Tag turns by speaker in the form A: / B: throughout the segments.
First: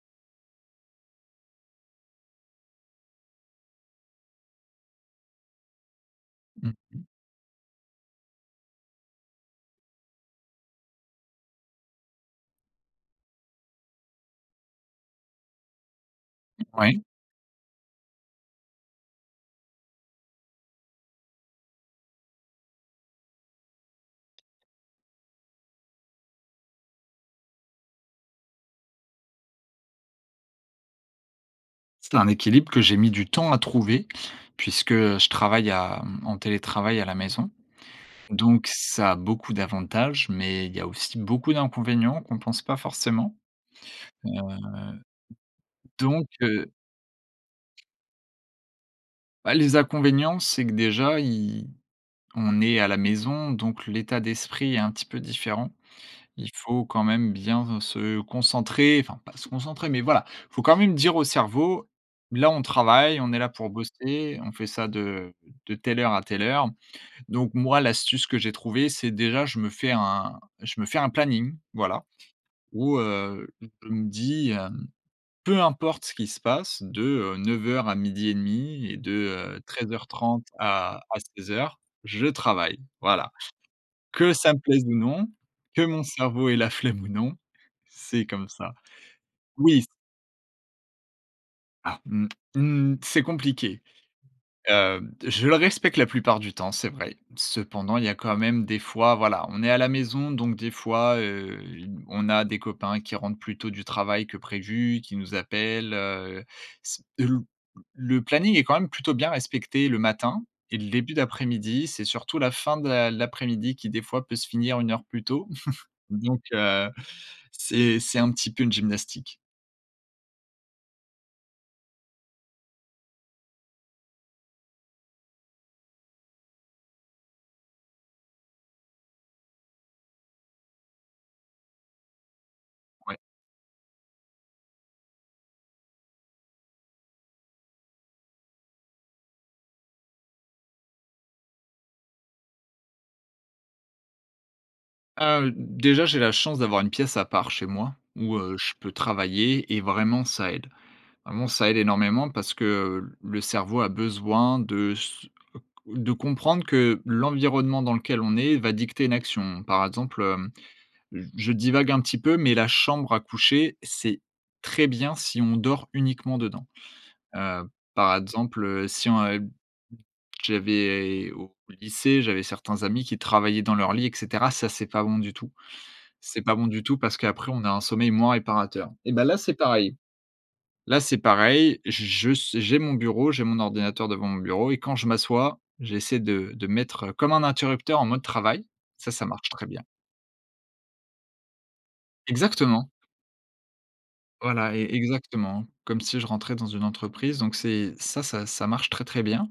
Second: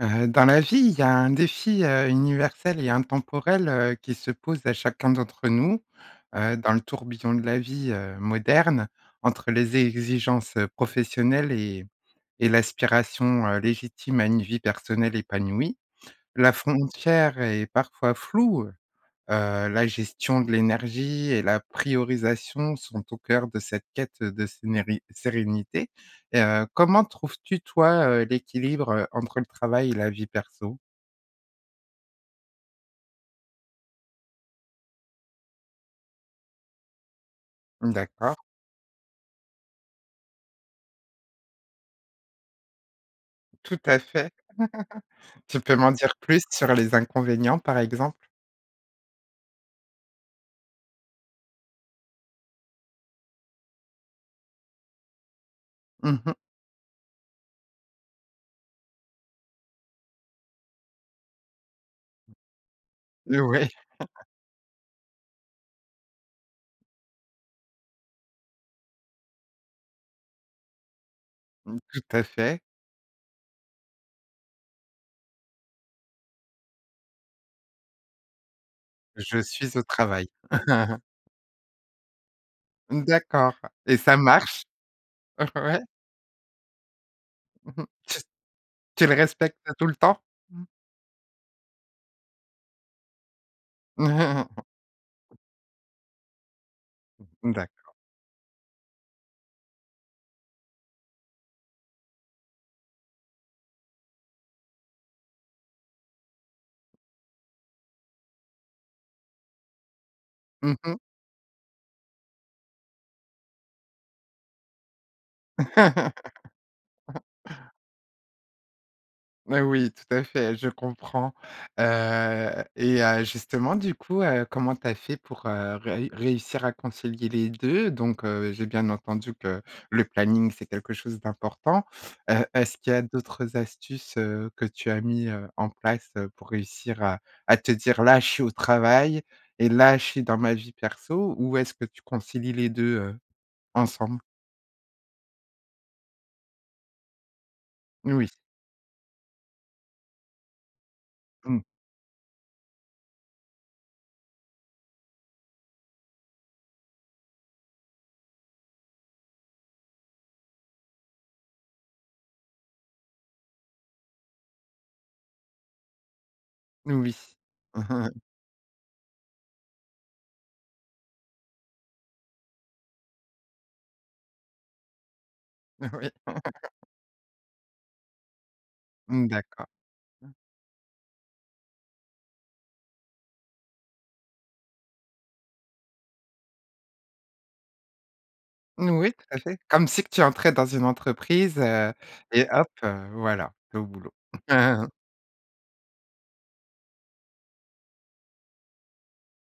A: Heu, dans la vie, il y a un défi, heu, universel et intemporel, heu, qui se pose à chacun d'entre nous, heu,
B: Mmh
A: dans le
B: mh.
A: tourbillon de la vie, heu, moderne. Entre les exigences professionnelles et et l'aspiration, heu, légitime à une vie personnelle épanouie. La
B: Ouais.
A: frontière est parfois floue, heu heu, la gestion de l'énergie et la priorisation sont au cœur de cette quête de sénéri sérénité et heu, comment trouves-tu toi, heu, l'équilibre entre le travail et la vie perso?
B: C'est un équilibre que j'ai mis du temps à trouver, puisque je travaille à, hem, en télétravail à la maison.
A: D'accord.
B: Donc, ça a beaucoup d'avantages, mais il y a aussi beaucoup d'inconvénients qu'on pense pas forcément.
A: Tout à fait. Tu peux
B: Heu,
A: m'en dire
B: donc
A: plus
B: heu
A: sur les inconvénients, par exemple?
B: bah, les inconvénients, c'est que déjà y on est à la maison, donc l'état d'esprit est un petit peu différent.
A: Mmh mh.
B: Il faut quand même bien se concentrer, enfin pas se concentrer, mais voilà, il faut quand même dire au cerveau: «Là, on travaille, on est
A: Heu,
B: là
A: ouais.
B: pour bosser, on fait ça de de telle heure à telle heure». Donc moi, l'astuce que j'ai trouvé, c'est déjà, je me fais un je me fais un planning,
A: Tout
B: voilà,
A: à fait.
B: où, heu, je me dis heu: «Peu importe ce qui se passe de, heu, 9:00 à 12:30 et de,
A: Je
B: heu,
A: suis au
B: treize heures
A: travail.
B: trente à à 16:00 je travaille». Voilà,
A: D'accord et ça
B: que ça me
A: marche?
B: plaise ou non,
A: Ouais.
B: que mon cerveau ait la flemme ou non,
A: Tu
B: c'est comme ça.
A: tu le respectes
B: Oui c
A: tout le temps? Mmh.
B: Ah, mmh mh. C'est compliqué. Heu, je le respecte la plupart du temps, c'est vrai.
A: D'accord.
B: Cependant, il y a quand même des fois, voilà, on est à la maison, donc des fois, heu, y on a des copains qui rentrent plus tôt du travail que prévu, qui nous appellent, heu. S une le planning est quand même plutôt bien respecté le matin et
A: Mmh
B: le
A: mh.
B: début d'après-midi. C'est surtout la fin de l'a l'après-midi qui, des fois, peut se finir 1 heure plus tôt. Donc heu, c'est c'est un petit peu une gymnastique.
A: Mais oui, tout à fait, je comprends. Heu et heu, justement du coup, heu, comment tu as fait pour, heu, réu réussir à concilier les 2? Donc heu, j'ai bien entendu que le planning, c'est quelque chose d'important, heu, est-ce qu'il y a
B: Ouais.
A: d'autres astuces, heu, que tu as mis, heu, en place pour réussir à à te dire: «Là, je suis au travail et là, je suis dans ma vie perso»? Où est-ce que tu concilies les 2, heu, ensemble?
B: Heu, d déjà, j'ai la chance d'avoir une pièce à part, chez moi,
A: Oui.
B: où, heu, je peux travailler et vraiment ça aide. Vraiment,
A: Mmh.
B: ça aide énormément parce que le cerveau a besoin de s de comprendre que l'environnement dans lequel on est va dicter une action. Par exemple, heu, je divague un petit peu, mais la chambre à coucher, c'est très bien si on dort uniquement dedans.
A: Oui.
B: Heu, par exemple, heu, si on ub j'avais au lycée, j'avais certains amis qui travaillaient dans leur lit et cetera. Ça, c'est pas bon du tout.
A: Heu, oui.
B: C'est pas bon du tout parce qu'après, on a un sommeil moins réparateur et ben
A: Mmh,
B: là, c'est
A: d'accord.
B: pareil. Là, c'est pareil. J je su j'ai mon bureau, j'ai mon ordinateur devant mon bureau et quand je m'assois, j'essaie de de mettre comme un interrupteur en mode travail.
A: N
B: Ça
A: oui,
B: ça
A: tout à
B: marche
A: fait.
B: très bien.
A: Comme si que tu entrais dans une entreprise et hop,
B: Exactement.
A: heu, voilà, tu es au boulot.
B: Voilà, é exactement, comme si je rentrais dans une entreprise. Donc c'est ça ça, ça marche très, très bien.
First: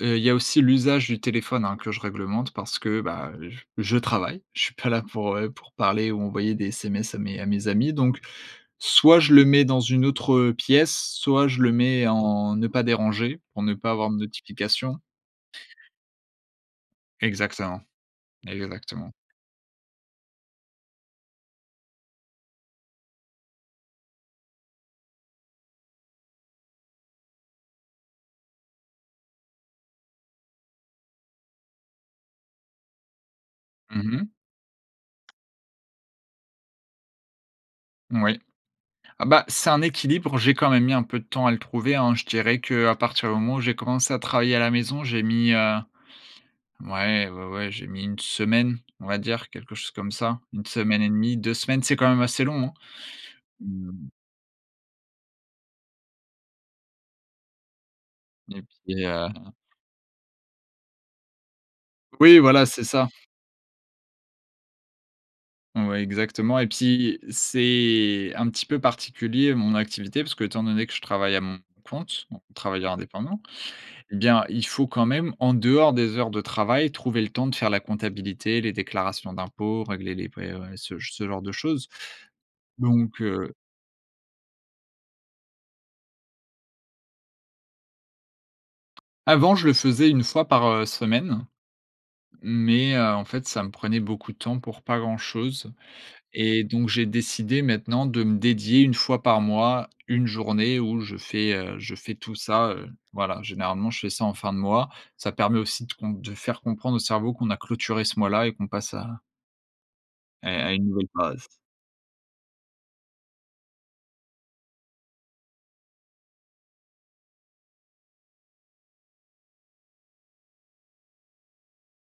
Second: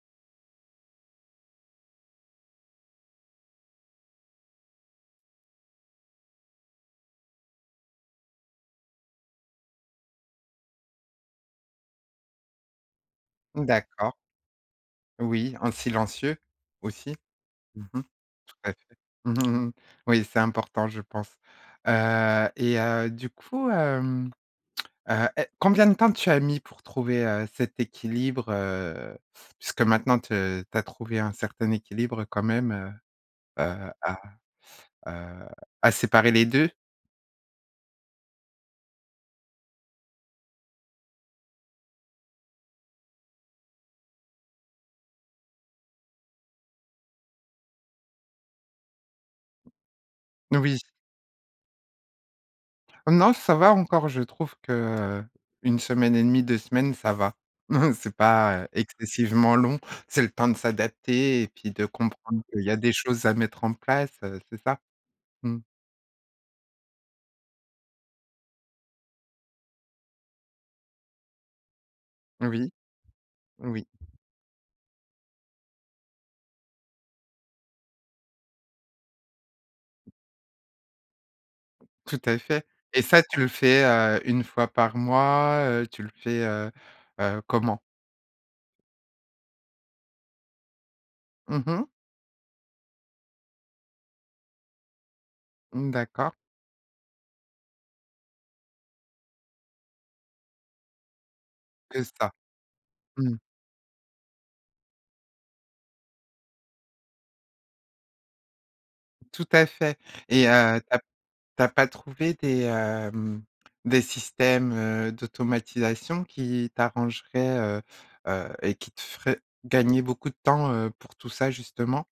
B: Heu, il y a aussi l'usage du téléphone, hein, que je réglemente parce que, bah, j je travaille. Je suis pas là pour, heu, pour parler ou envoyer des SMS à mes à mes amis. Donc soit je le mets dans une autre pièce, soit je le mets en, ne pas déranger, pour ne pas avoir
A: D'accord.
B: de notification.
A: Oui, en silencieux, aussi.
B: Exactement,
A: Mmh mh, tout à fait.
B: exactement.
A: Oui, c'est important, je pense. Heu et heu, du coup, hem, heu, è combien de temps tu as mis pour trouver, heu, cet équilibre, heu, puisque maintenant, tu tu as trouvé un certain équilibre quand même, heu heu,
B: Mmh
A: à,
B: mh.
A: heu, à séparer les 2?
B: Oui. Ah, bah, c'est un équilibre. J'ai quand même mis un peu de temps à le trouver, hein, je dirais qu'à partir du moment où j'ai commencé à travailler à la maison, j'ai mis, heu, ouais, ouais, ouais, j'ai mis 1 semaine, on va dire, quelque chose comme ça, 1
A: Oui.
B: semaine et demi, 2 semaines, c'est quand même assez long.
A: Non, ça va
B: Hem.
A: encore, je trouve que 1 semaine et demi, 2 semaines ça va. C'est
B: Et
A: pas
B: puis heu
A: excessivement long, c'est le temps de s'adapter et puis de
B: Oui,
A: comprendre qu'il
B: voilà,
A: y a
B: c'est
A: des
B: ça.
A: choses à mettre en place, heu, c'est ça? Mmh.
B: Ouais, exactement. Et puis, c'est un petit peu particulier mon activité, parce qu'étant donné que je travaille à mon compte, donc
A: Oui,
B: travailleur indépendant
A: oui.
B: et bien, il faut quand même en dehors des heures de travail, trouver le temps de faire la comptabilité, les déclarations d'impôts, régler les priori ce ce genre de choses.
A: Tout à fait. Et
B: Donc
A: ça, tu le
B: heu
A: fais, heu, 1 fois par mois? Heu, tu le fais, heu heu, comment?
B: Avant, je le faisais 1 fois par, heu, semaine.
A: Mmh mh.
B: Mais, heu, en fait, ça me prenait beaucoup de temps pour pas grand-chose
A: D'accord.
B: et donc, j'ai décidé maintenant de me dédier 1 fois par mois, 1 journée où je fais, heu, je
A: Que
B: fais
A: ça.
B: tout ça, heu,
A: mmh.
B: voilà. Généralement, je fais ça en fin de mois. Ça permet aussi de comp de faire comprendre au cerveau qu'on a clôturé ce mois-là et qu'on passe à
A: Tout à fait, et
B: à à
A: heu, tu
B: une
A: as p
B: nouvelle phase.
A: tu as pas trouvé des, hem, des systèmes, heu, d'automatisation qui t'arrangeraient, heu heu et qui te feraient gagner beaucoup de temps, heu, pour tout ça justement?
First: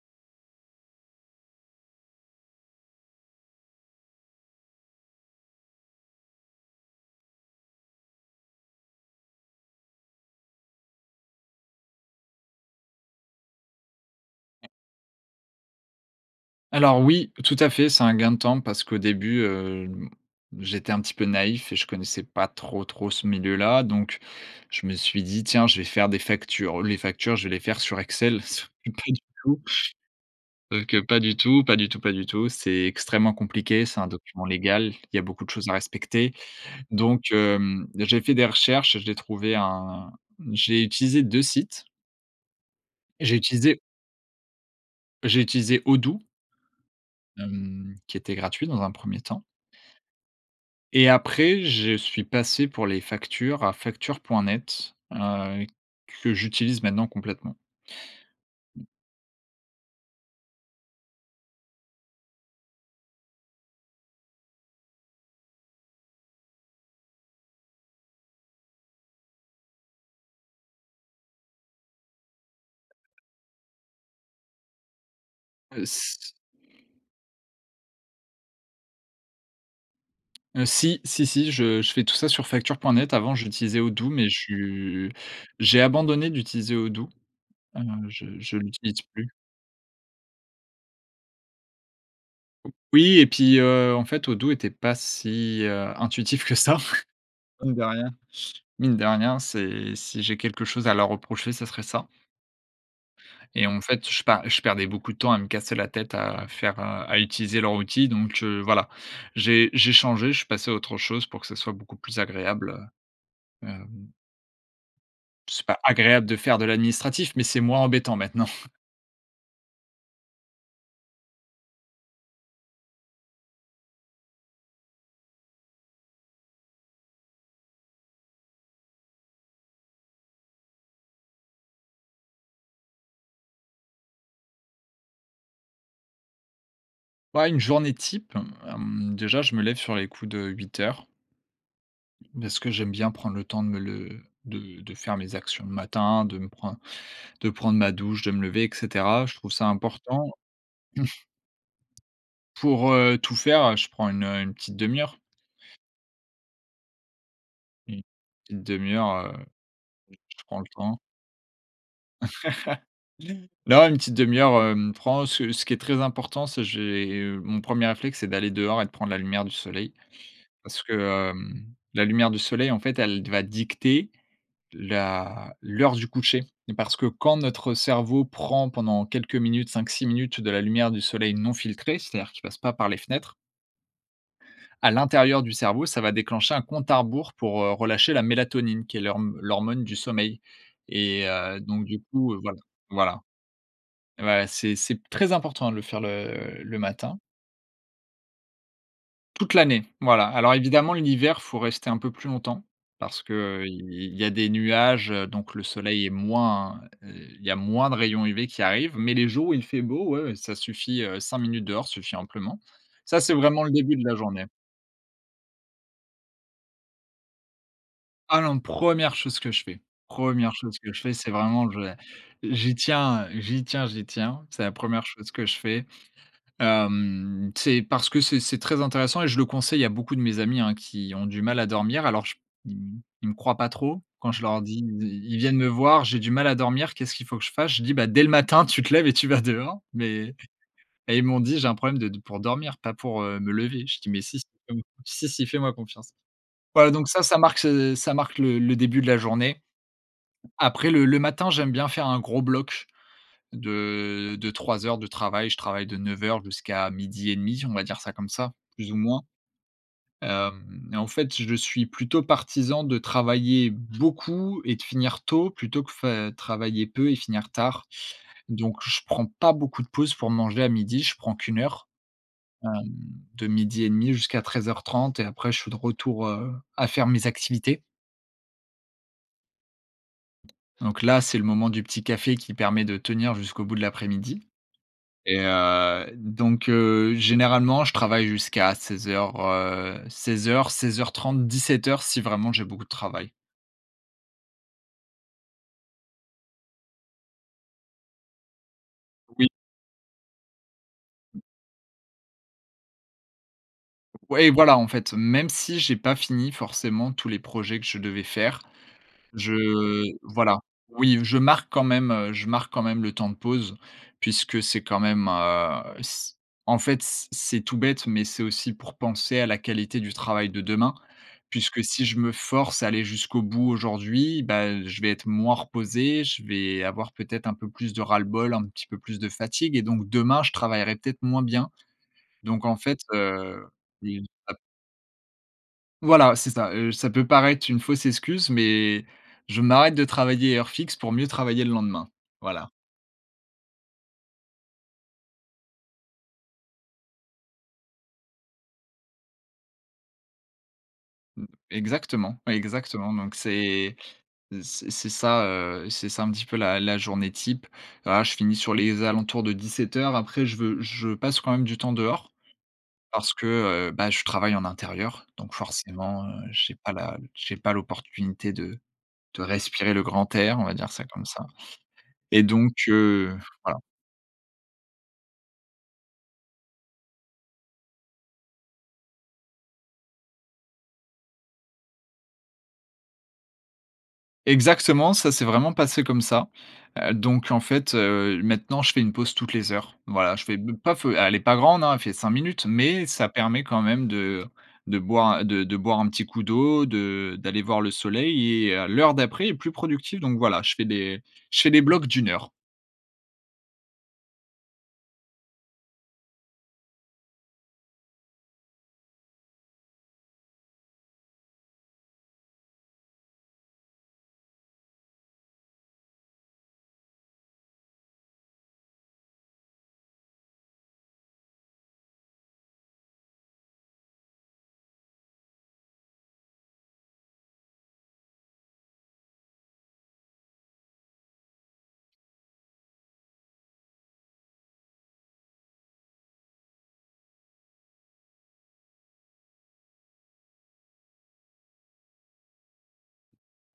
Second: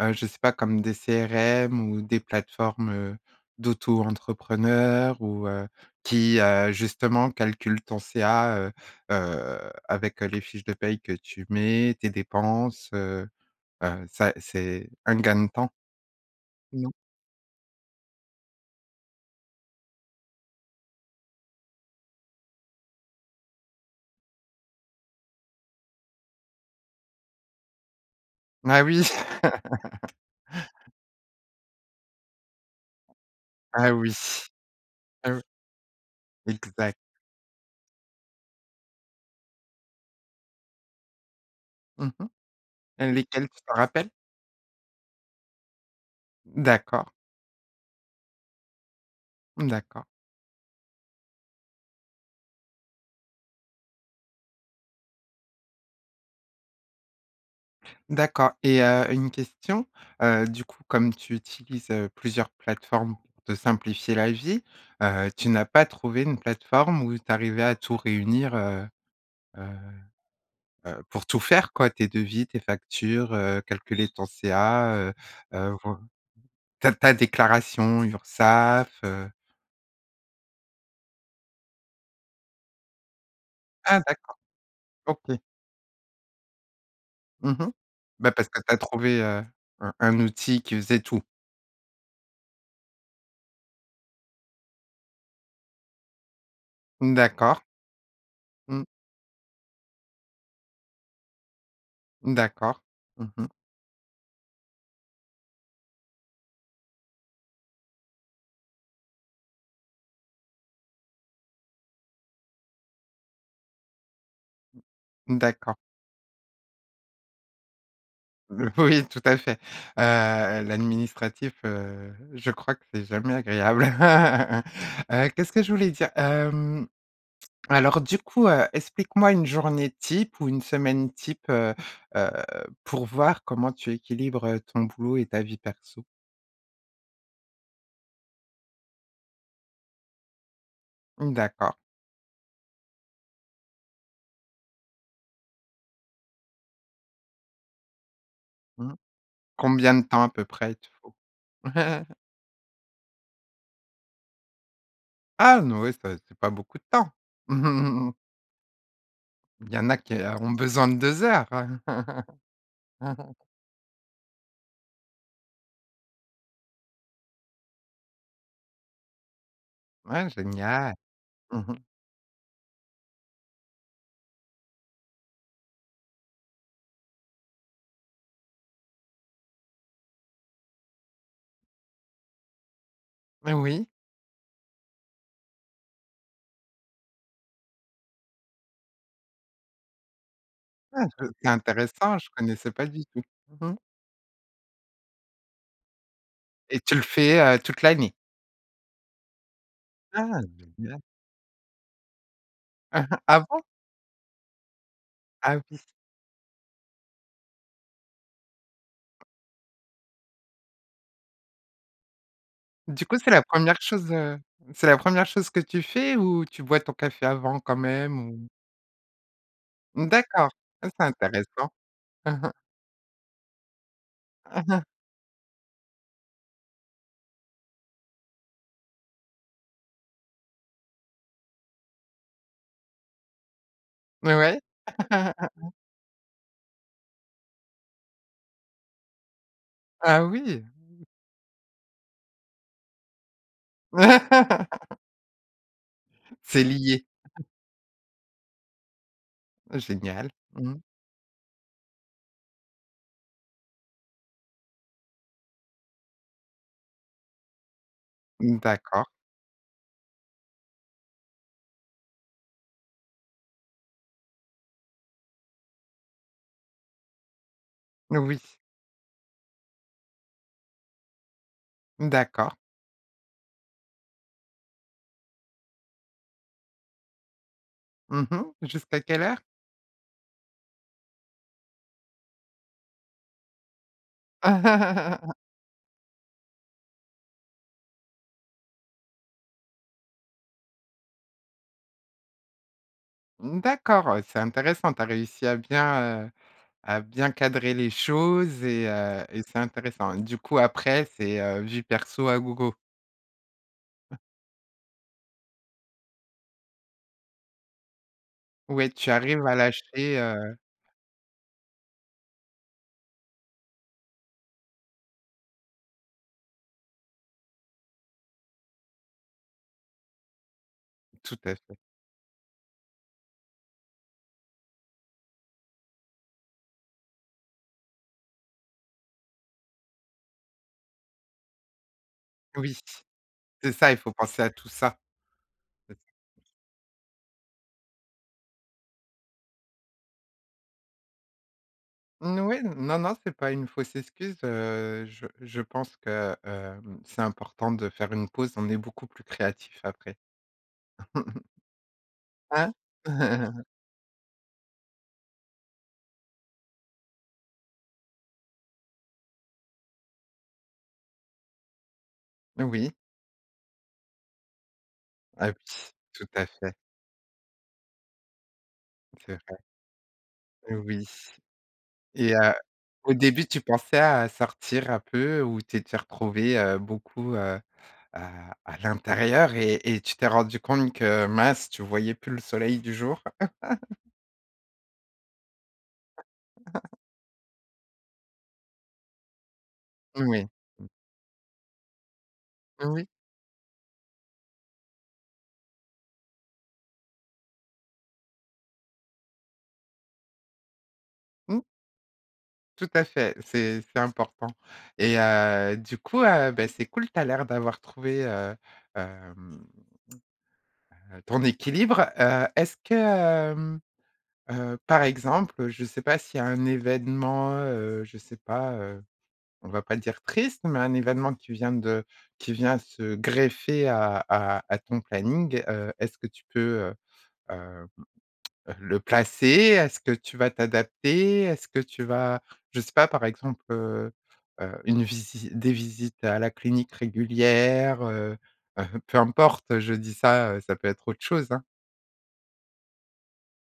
A: Heu, je sais pas, comme des CRM ou des plateformes d'auto-entrepreneurs ou, heu, qui, heu, justement, calculent ton CA, heu heu, avec les fiches de paie que tu mets, tes dépenses, heu heu, ça, c'est un gain de temps. [unintelligible]
B: Alors, oui, tout à fait, c'est un gain de temps parce qu'au début, heu, j'étais un petit peu naïf et je connaissais pas trop, trop ce milieu-là. Donc je me suis dit: «Tiens, je vais faire des factures, les factures, je vais les faire sur Excel». Sauf
A: Ah
B: que pas
A: oui.
B: du tout. Sauf que que pas du tout, pas du tout, pas du tout, c'est extrêmement compliqué,
A: Ah
B: c'est un
A: oui.
B: document légal, il y a
A: Heu
B: beaucoup de choses à respecter,
A: Exact.
B: donc hem, j'ai fait des recherches, j'ai trouvé un j'ai utilisé 2 sites
A: Mmh mh.
B: j'ai
A: Lesquels, tu t'en
B: utilisé
A: rappelles?
B: j'ai utilisé Odoo
A: D'accord.
B: hem, qui était gratuit dans un 1er temps.
A: D'accord.
B: Et après, je suis passé pour les factures à facture.net heu, que j'utilise maintenant complètement.
A: D'accord et heu, une question, heu, du coup comme tu utilises, heu, plusieurs plateformes pour te simplifier la vie, heu, tu n'as pas trouvé une plateforme où tu arrivais à tout réunir, heu heu heu, pour tout faire quoi tes devis, tes factures, heu, calculer ton CA, heu heu,
B: Heu,
A: voi
B: c'
A: ta ta déclaration Urssaf, heu
B: Heu si. Si, si. Je je fais tout ça sur facture.net, avant j'utilisais
A: Ah
B: Odoo, mais
A: d'accord.
B: je
A: OK.
B: j'ai abandonné d'utiliser Odoo.
A: Mmh mh.
B: Heu heu, je
A: Bah parce
B: je
A: que tu as
B: l'utilise
A: trouvé,
B: plus.
A: heu heu, un outil qui faisait tout.
B: Oui et puis, heu, en fait Odoo était pas si, heu, intuitif que ça,
A: Mmh d'accord.
B: mine de rien.
A: Mmh.
B: Mine de rien, c'est si j'ai quelque chose à leur reprocher, ça serait ça
A: Mmh d'accord. Mmh mh.
B: et en fait, je pars je perdais beaucoup de temps à me casser la tête, à faire, heu, à utiliser leur outil. Donc, heu, voilà. J'ai j'ai changé. Je suis passé à autre chose pour que ce soit beaucoup plus agréable, heu, hem
A: Mmh
B: c'est
A: d'accord.
B: pas agréable de faire de l'administratif, mais c'est moins embêtant maintenant.
A: Le oui tout à fait. Heu, l'administratif, heu, je crois que c'est jamais agréable. Heu, qu'est-ce que je voulais dire? Hem. Alors du coup, heu, explique-moi une journée type ou une semaine type, heu heu, pour voir comment tu équilibres, heu, ton boulot et ta vie perso.
B: Bah une journée type. Hem, déjà je me lève sur les coups de 8:00
A: Mmh d'accord.
B: beh, ce que j'aime bien prendre le temps de me le de de faire mes actions le matin, de me prendre de prendre ma douche, de me lever et
A: Mmh.
B: cetera. Je trouve ça
A: Combien de temps
B: importan
A: à peu près il te faut?
B: Pour, heu, tout faire, heu, je prends une, heu, une petite demi-heure.
A: Ah non ouais, c'est pas c'est pas beaucoup de temps.
B: Une une demi-heure, heu,
A: Il y en a qui
B: je
A: a ont
B: prends le
A: besoin de
B: temps.
A: 2 heures.
B: Non, une petite demi-heure, hem, prend, ce ce qui est très important, c'est j'ai, hem, mon premier réflexe, c'est d'aller dehors et de prendre la lumière du soleil.
A: Ah
B: Parce
A: génial.
B: que,
A: Mmh
B: hem,
A: mh.
B: la lumière du soleil, en fait, elle va dicter la l'heure du coucher, et parce que quand notre cerveau prend pendant quelques minutes, 5-6 minutes de la lumière du soleil non filtré. C'est-à-dire qui passe pas par les fenêtres
A: Mais oui.
B: à l'intérieur du cerveau, ça va déclencher un compte à rebours pour, heu, relâcher la mélatonine qui est l'horm l'hormone du sommeil
A: Ah ce
B: et
A: c'est
B: heu, donc du
A: intéressant. Je
B: coup voilà.
A: connaissais pas du
B: Voilà.
A: tout, mmh mh.
B: Ouais, c'est c'est p très important de le faire le le
A: Et tu le
B: matin.
A: fais, heu, toute l'année?
B: Toute l'année. Voilà,
A: Ah
B: alors évidemment
A: génial.
B: l'hiver, faut rester un peu plus longtemps. Parce que,
A: Ah bon?
B: heu, il il y a des nuages, donc
A: Ah
B: le
A: oui.
B: soleil est moins, heu, il y a moins de rayons UV qui arrivent. Mais les jours où il fait beau, ouais, ouais, ça suffit, heu, 5 minutes dehors suffit amplement.
A: Du coup
B: Ça,
A: c'est
B: c'est
A: la
B: vraiment le
A: 1re
B: début de
A: chose,
B: la
A: heu,
B: journée.
A: c'est la 1re chose que tu fais, ou tu bois ton café avant quand même
B: Ah
A: ou?
B: non, 1re chose que je fais.
A: Mmh d'accord.
B: 1re chose
A: Ah,
B: que je
A: c'est
B: fais. C'est vraiment,
A: intéressant.
B: j'ai j'y tiens, heu, j'y tiens, j'y tiens. C'est la 1re chose que je fais. Hem, c'est parce que c'est c'est très intéressant et je le conseille à beaucoup de mes amis hein, qui ont du mal à dormir. Alors je p ils ils me croient pas trop quand
A: Ouais,
B: je
A: ouais.
B: leur dis. Ils ils viennent me voir, j'ai du mal à dormir. Qu'est-ce qu'il faut que je fasse? Je dis: «Bah dès le matin, tu te lèves et tu vas dehors».
A: Ah
B: Mais
A: oui.
B: mais ils m'ont dit: «J'ai un problème de de pour dormir, pas pour, heu, me lever». Je dis: «Mais si, si, hem, si, si, si fais-moi confiance».
A: C'est
B: Voilà
A: lié.
B: donc ça, ça marque se ça marque le le début de la journée.
A: Ah génial. Mmh.
B: Après le le matin j'aime bien faire un gros bloc de de 3 heures de travail, je travaille de 9:00 jusqu'à 12:30 on va dire ça comme ça,
A: Mmh,
B: plus ou
A: d'accord.
B: moins. Hem, et en fait, je suis plutôt partisan de travailler beaucoup et de finir tôt, plutôt que fai travailler peu et finir tard.
A: Oui.
B: Donc, je prends pas beaucoup de pause pour manger à midi. Je prends qu'1 heure.
A: Mmh, d'accord.
B: Hem, de 12:30 jusqu'à 13:30 et après je suis de retour, heu, à faire mes activités
A: Mmh mh. Jusqu'à quelle heure?
B: donc là, c'est le moment du petit café qui permet de tenir jusqu'au bout de l'après-midi, et heu, donc heu, généralement, je travaille jusqu'à 16:00, heu, 16:00-16:30-17:00 si vraiment j'ai beaucoup de travail.
A: Mmh d'accord. Heu, c'est intéressant, tu as réussi à bien, heu, à bien cadrer les choses et heu, et
B: Oui.
A: c'est intéressant. Du coup après, c'est heu, vie perso à gogo?
B: Ouais et voilà en fait, même si j'ai pas fini forcément tous les projets que je devais faire,
A: Ouais, tu arrives à
B: je
A: lâcher, heu
B: voilà oui, je marque quand même, heu, je marque quand même le temps de pause, puisque c'est quand même, heu, c en fait, c'est c'est tout bête, mais c'est aussi pour penser à la qualité du travail de demain.
A: Tout à fait.
B: Puisque si je me force à aller jusqu'au bout aujourd'hui, bah, heu, je vais être moins reposé, je vais avoir peut-être un peu plus de ras-le-bol, un petit peu plus de fatigue et donc demain je travaillerai peut-être moins bien. Donc en
A: Oui.
B: fait heu
A: C'est ça, il faut
B: et,
A: penser à
B: ap
A: tout ça. [unintelligible]
B: Voilà, c'est ça. Heu, ça peut paraître une fausse excuse, mais, je m'arrête de travailler à heure fixe pour mieux travailler le lendemain,
A: N oui.
B: voilà.
A: Non, non, c'est pas une fausse excuse. Heu, je je pense que, hem, c'est important de faire une pause, on est beaucoup plus créatif après.
B: Mmh. Exactement,
A: Hein?
B: exactement. Donc c'est c'est c'est ça, heu, c'est ça un petit peu la la journée type. Ah, je finis sur les alentours de 17:00. Après, je veux je passe quand même du temps dehors.
A: Oui.
B: Parce que, heu, bah, je travaille en intérieur.
A: Ah
B: Donc
A: oui,
B: forcément,
A: tout
B: heu,
A: à fait.
B: j'ai pas la j'ai pas l'opportunité de
A: C'est
B: de
A: vrai.
B: respirer le grand air, on va
A: Heu,
B: dire ça
A: oui,
B: comme ça
A: et
B: et
A: heu,
B: donc,
A: au
B: heu,
A: début tu
B: voilà.
A: pensais à sortir un peu ou tu es tu es retrouvé, heu, beaucoup, heu, à à l'intérieur et et tu t'es rendu compte que, mince, tu voyais plus le soleil du jour?
B: Exactement, ça s'est vraiment passé comme ça. Heu, donc en fait, heu, maintenant je fais une pause toutes les heures. Voilà, je
A: Oui.
B: fais be pas feu, elle est pas grande hein, elle fait 5 minutes, mais
A: Oui.
B: ça permet quand même de de boire, de de boire un petit coup d'eau, de d'aller voir le soleil et à l'heure d'après est plus productive. Donc voilà, je fais des je
A: Mmh.
B: fais des blocs d'1 heure.
A: Tout à fait, c'est c'est important et heu du coup, heu, bah c'est cool, tu as l'air d'avoir trouvé, heu, hem, heu, ton équilibre. Heu, est-ce que, hem, heu, par exemple, je sais pas s'il y a un événement, heu, je sais pas, heu, on va pas dire triste, mais un événement qui vient de qui vient se greffer à à à ton planning. Heu, est-ce que tu peux, heu heu heu, le placer? Est-ce que tu vas t'adapter? Est-ce que tu vas? Je sais pas, par exemple, heu heu, une visi des visites à la clinique régulière? Heu heu, peu importe, je dis ça, heu, ça peut être autre chose hein.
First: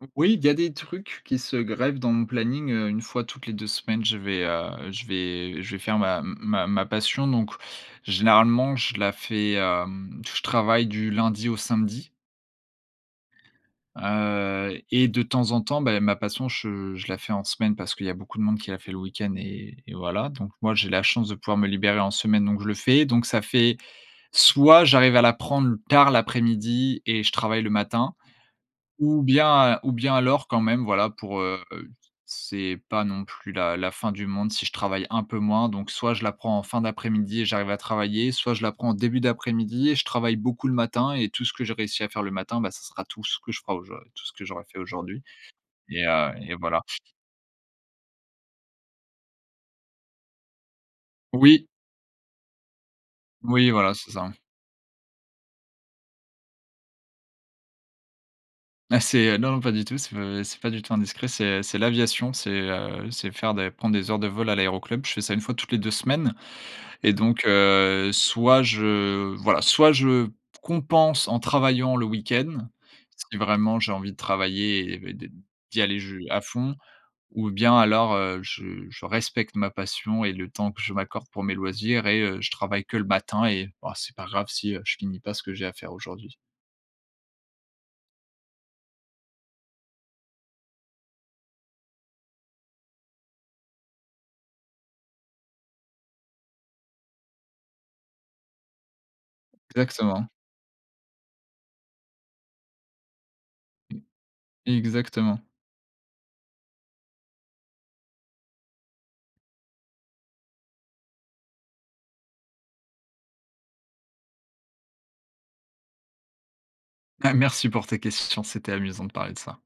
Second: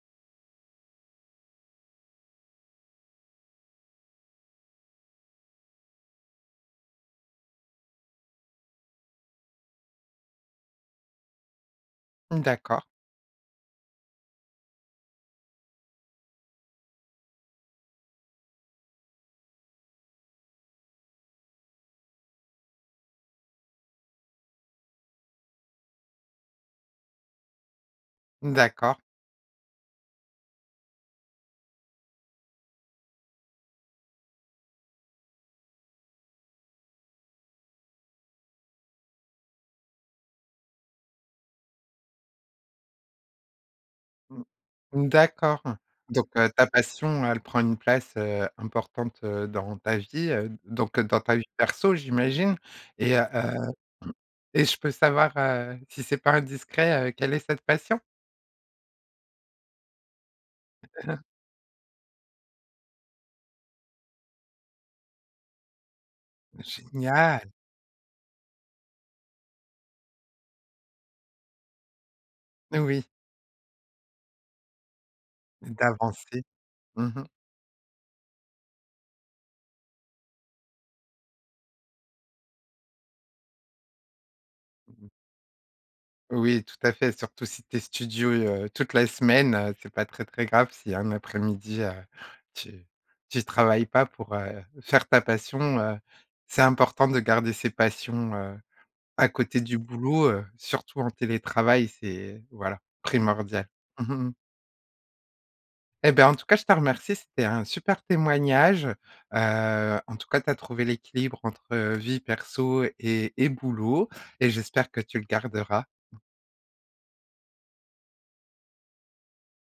B: Mmh, oui il y a des trucs qui se greffent dans mon planning, heu, 1 fois toutes les 2 semaines. Je vais, heu, je vais je vais faire ma ma ma passion. Donc généralement, je la fais, hem, je travaille du lundi au samedi
A: D'accord.
B: heu, et de temps en temps, beh ma passion, je je la fais en semaine, parce qu'il y a beaucoup de monde qui l'a fait le week-end et et voilà. Donc moi, j'ai la chance de pouvoir me libérer en semaine, donc je le fais. Donc ça fait, soit j'arrive à la prendre tard l'après-midi, et je travaille le matin.
A: D'accord.
B: Ou bien ou bien alors quand même, voilà, pour, heu c'est pas non plus la la fin du monde si je travaille un peu moins. Donc soit je la prends en fin d'après-midi et j'arrive à travailler, soit je la prends en début d'après-midi et je travaille beaucoup le matin et tout ce que j'ai réussi à faire le matin, bah ça sera tout ce que je fera aujour tout ce
A: Mmh
B: que j'aurai fait aujourd'hui
A: d'accord,
B: et
A: donc,
B: heu
A: heu,
B: et
A: ta
B: voilà.
A: passion, elle prend une place, heu, importante, heu, dans ta vie. Heu, donc, heu, dans ta vie
B: Oui.
A: perso, j'imagine et heu heu,
B: Oui voilà, c'est ça.
A: et je peux savoir, heu, si c'est pas indiscret, heu, quelle est cette passion?
B: Mais, c'est, heu non, non, pas du tout, c'est pas c'est pas du tout indiscret. C'est, heu, c'est l'aviation. C'est, heu, c'est faire des prendre des heures de vol à l'aéroclub. Je fais ça une fois toutes les 2 semaines
A: Bah
B: et donc,
A: génial.
B: heu, soit je voilà, soit je compense en travaillant le week-end.
A: Oui.
B: Si vraiment j'ai envie de travailler et de de d'y aller je à
A: D'avancer.
B: fond
A: Mmh mh.
B: ou bien alors, heu, je je respecte ma passion et le temps que je m'accorde pour mes loisirs et heu, je travaille que le matin et ah c'est pas grave si, heu, je
A: Mmh mh.
B: finis pas ce que j'ai à faire aujourd'hui.
A: Oui, tout à fait, surtout si tu es studieux toute la semaine, heu, c'est pas très, très grave si un après-midi, heu, tu tu travailles pas pour, heu, faire ta passion, heu. C'est important de garder ses passions, heu, à côté du boulot,
B: Excellent
A: heu, surtout en télétravail, c'est, voilà, primordial.
B: Exactement.
A: Eh ben, en tout cas, je te remercie, c'était un super témoignage. Heu, en tout cas, tu as trouvé l'équilibre entre heu, vie perso et et boulot et j'espère que tu le garderas.
B: Bah merci pour tes questions, c'était amusant de parler de ça.